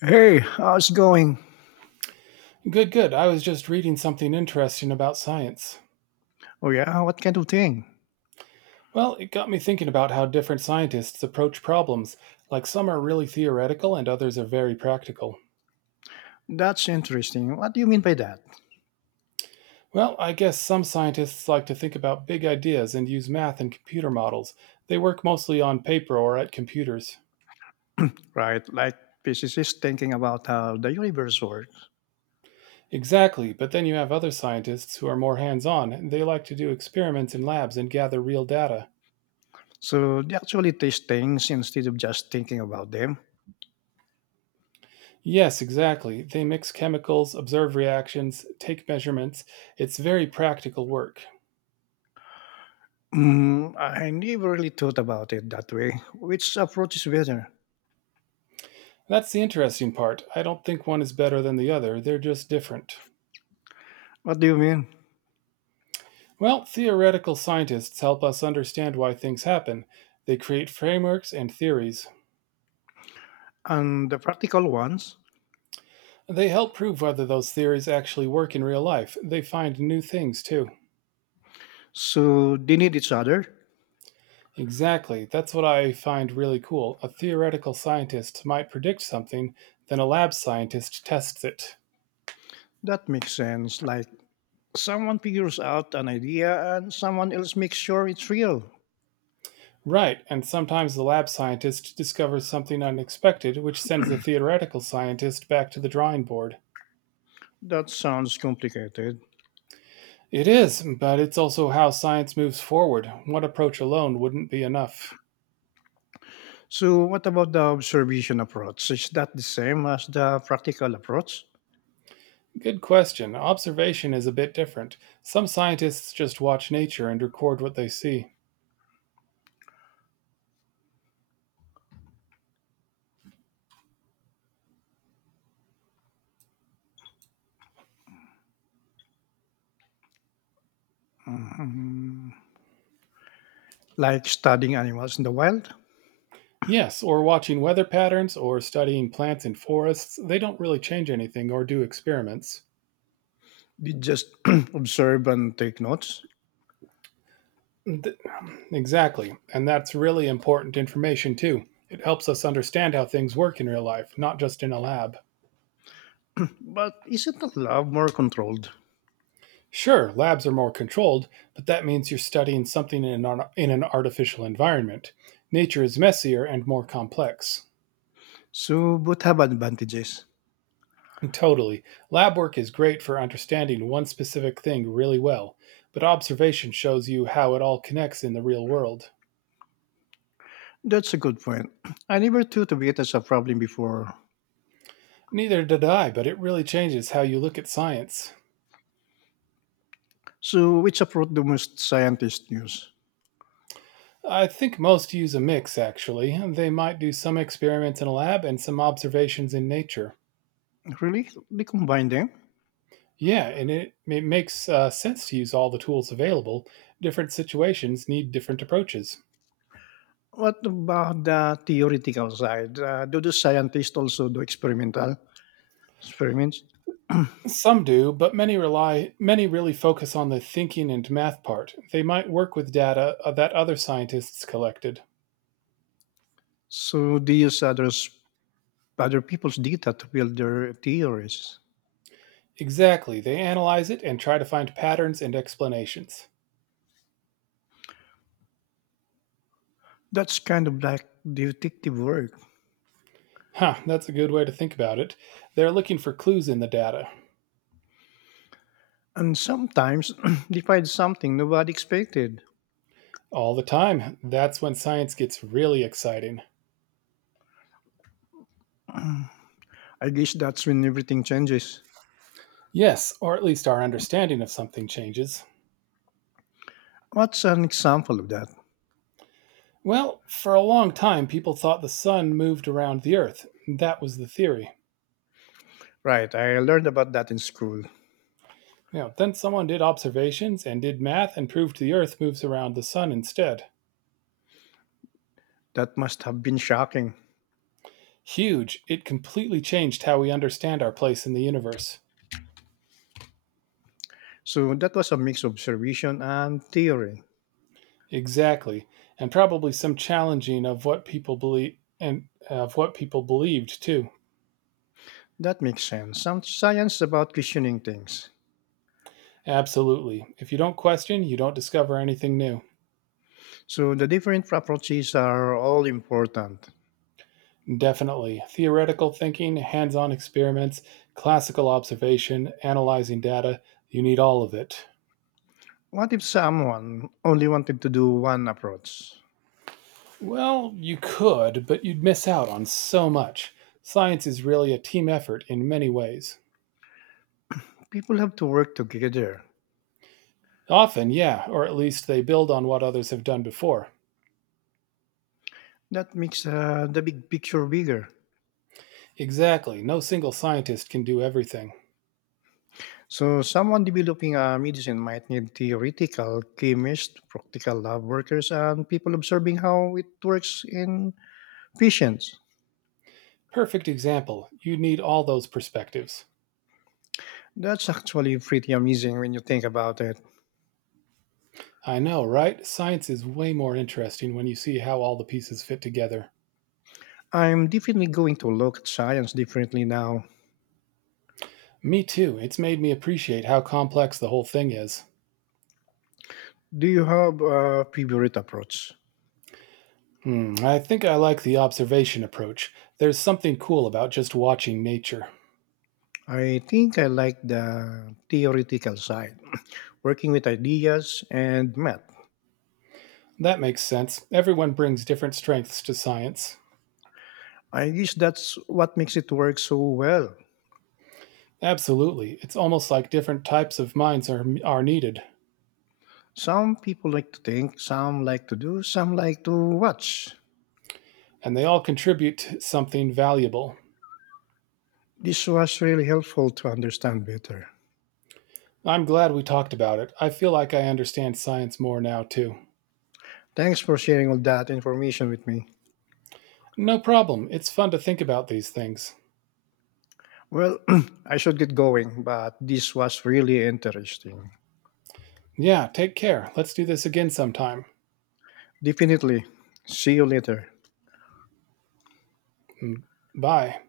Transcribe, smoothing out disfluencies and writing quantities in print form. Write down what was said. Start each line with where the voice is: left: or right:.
left: Hey, how's it going?
right: Good, good. I was just reading something interesting about science.
left: Oh, yeah, what kind of thing?
right: Well, it got me thinking about how different scientists approach problems. Like some are really theoretical and others are very practical.
left: That's interesting. What do you mean by that?
right: Well, I guess some scientists like to think about big ideas and use math and computer models. They work mostly on paper or at computers.
left: Right, like physicists thinking about how the universe works.
right: Exactly, but then you have other scientists who are more hands on and they like to do experiments in labs and gather real data.
left: So they actually taste things instead of just thinking about them.
right: Yes, exactly. They mix chemicals, observe reactions, take measurements. It's very practical work.
left: Mm, I never really thought about it that way. Which approach is better?
right: That's the interesting part. I don't think one is better than the other, they're just different.
left: What do you mean?
right: Well, theoretical scientists help us understand why things happen. They create frameworks and theories.
left: And the practical ones?
right: They help prove whether those theories actually work in real life. They find new things, too.
left: So they need each other?
right: Exactly. That's what I find really cool. A theoretical scientist might predict something, then a lab scientist tests it.
left: That makes sense. Like someone figures out an idea and someone else makes sure it's real.
right: Right, and sometimes the lab scientist discovers something unexpected, which sends the theoretical scientist back to the drawing board.
left: That sounds complicated.
right: It is, but it's also how science moves forward. One approach alone wouldn't be enough.
left: So what about the observation approach? Is that the same as the practical approach?
right: Good question. Observation is a bit different. Some scientists just watch nature and record what they see.
left: Mm, like studying animals in the wild?
right: Yes, or watching weather patterns or studying plants in forests, they don't really change anything or do experiments.
left: You just observe and take notes?
right: Th- Exactly. And that's really important information, too. It helps us understand how things work in real life, not just in a lab.
left: But isn't the lab more controlled?
right: Sure, labs are more controlled, but that means you're studying something in an artificial environment. Nature is messier and more complex.
left: So both have advantages.
right: Totally. Lab work is great for understanding one specific thing really well, but observation shows you how it all connects in the real world.
left: That's a good point. I never thought of it as a problem before.
right: Neither did I, but it really changes how you look at science.
left: So which approach do most scientists use?
right: I think most use a mix, actually. They might do some experiments in a lab and some observations in nature.
left: Really? They combine them?
right: Yeah, and it makes sense to use all the tools available. Different situations need different approaches.
left: What about the theoretical side? Do the scientists also do experimental experiments?
right: Some do, but many really focus on the thinking and math part. They might work with data that other scientists collected.
left: So they use others, other people's data to build their theories.
right: Exactly. They analyze it and try to find patterns and explanations.
left: That's kind of like detective work.
right: Huh, that's a good way to think about it. They're looking for clues in the data.
left: And sometimes they find something nobody expected.
right: All the time. That's when science gets really exciting.
left: I guess that's when everything changes.
right: Yes, or at least our understanding of something changes.
left: What's an example of that?
right: Well, for a long time, people thought the sun moved around the earth. That was the theory.
left: Right, I learned about that in school.
right: You know, then someone did observations and did math and proved the earth moves around the sun instead.
left: That must have been shocking.
right: Huge. It completely changed how we understand our place in the universe.
left: So that was a mix of observation and theory.
right: Exactly. And probably some challenging of what people believe and of what people believed too.
left: That makes sense. Some science about questioning things.
right: Absolutely. If you don't question, you don't discover anything new.
left: So the different approaches are all important.
right: Definitely. Theoretical thinking, hands on experiments, classical observation, analyzing data, you need all of it.
left: What if someone only wanted to do one approach?
right: Well, you could, but you'd miss out on so much. Science is really a team effort in many ways.
left: People have to work together.
right: Often, yeah, or at least they build on what others have done before.
left: That makes the big picture bigger.
right: Exactly. No single scientist can do everything.
left: So someone developing a medicine might need theoretical chemists, practical lab workers, and people observing how it works in patients.
right: Perfect example. You need all those perspectives.
left: That's actually pretty amazing when you think about it.
right: I know, right? Science is way more interesting when you see how all the pieces fit together.
left: I'm definitely going to look at science differently now.
right: Me too. It's made me appreciate how complex the whole thing is.
left: Do you have a favorite approach?
right: Hmm, I think I like the observation approach. There's something cool about just watching nature.
left: I think I like the theoretical side, working with ideas and math.
right: That makes sense. Everyone brings different strengths to science.
left: I guess that's what makes it work so well.
right: Absolutely. It's almost like different types of minds are needed,
left: Some people like to think, some like to do, some like to watch.
right: and they all contribute to something valuable.
left: This was really helpful to understand better.
right: I'm glad we talked about it. I feel like I understand science more now too.
left: Thanks for sharing all that information with me.
right: No problem. It's fun to think about these things.
left: Well, I should get going, but this was really interesting.
right: Yeah, take care. Let's do this again sometime.
left: Definitely. See you later.
right: Mm, bye.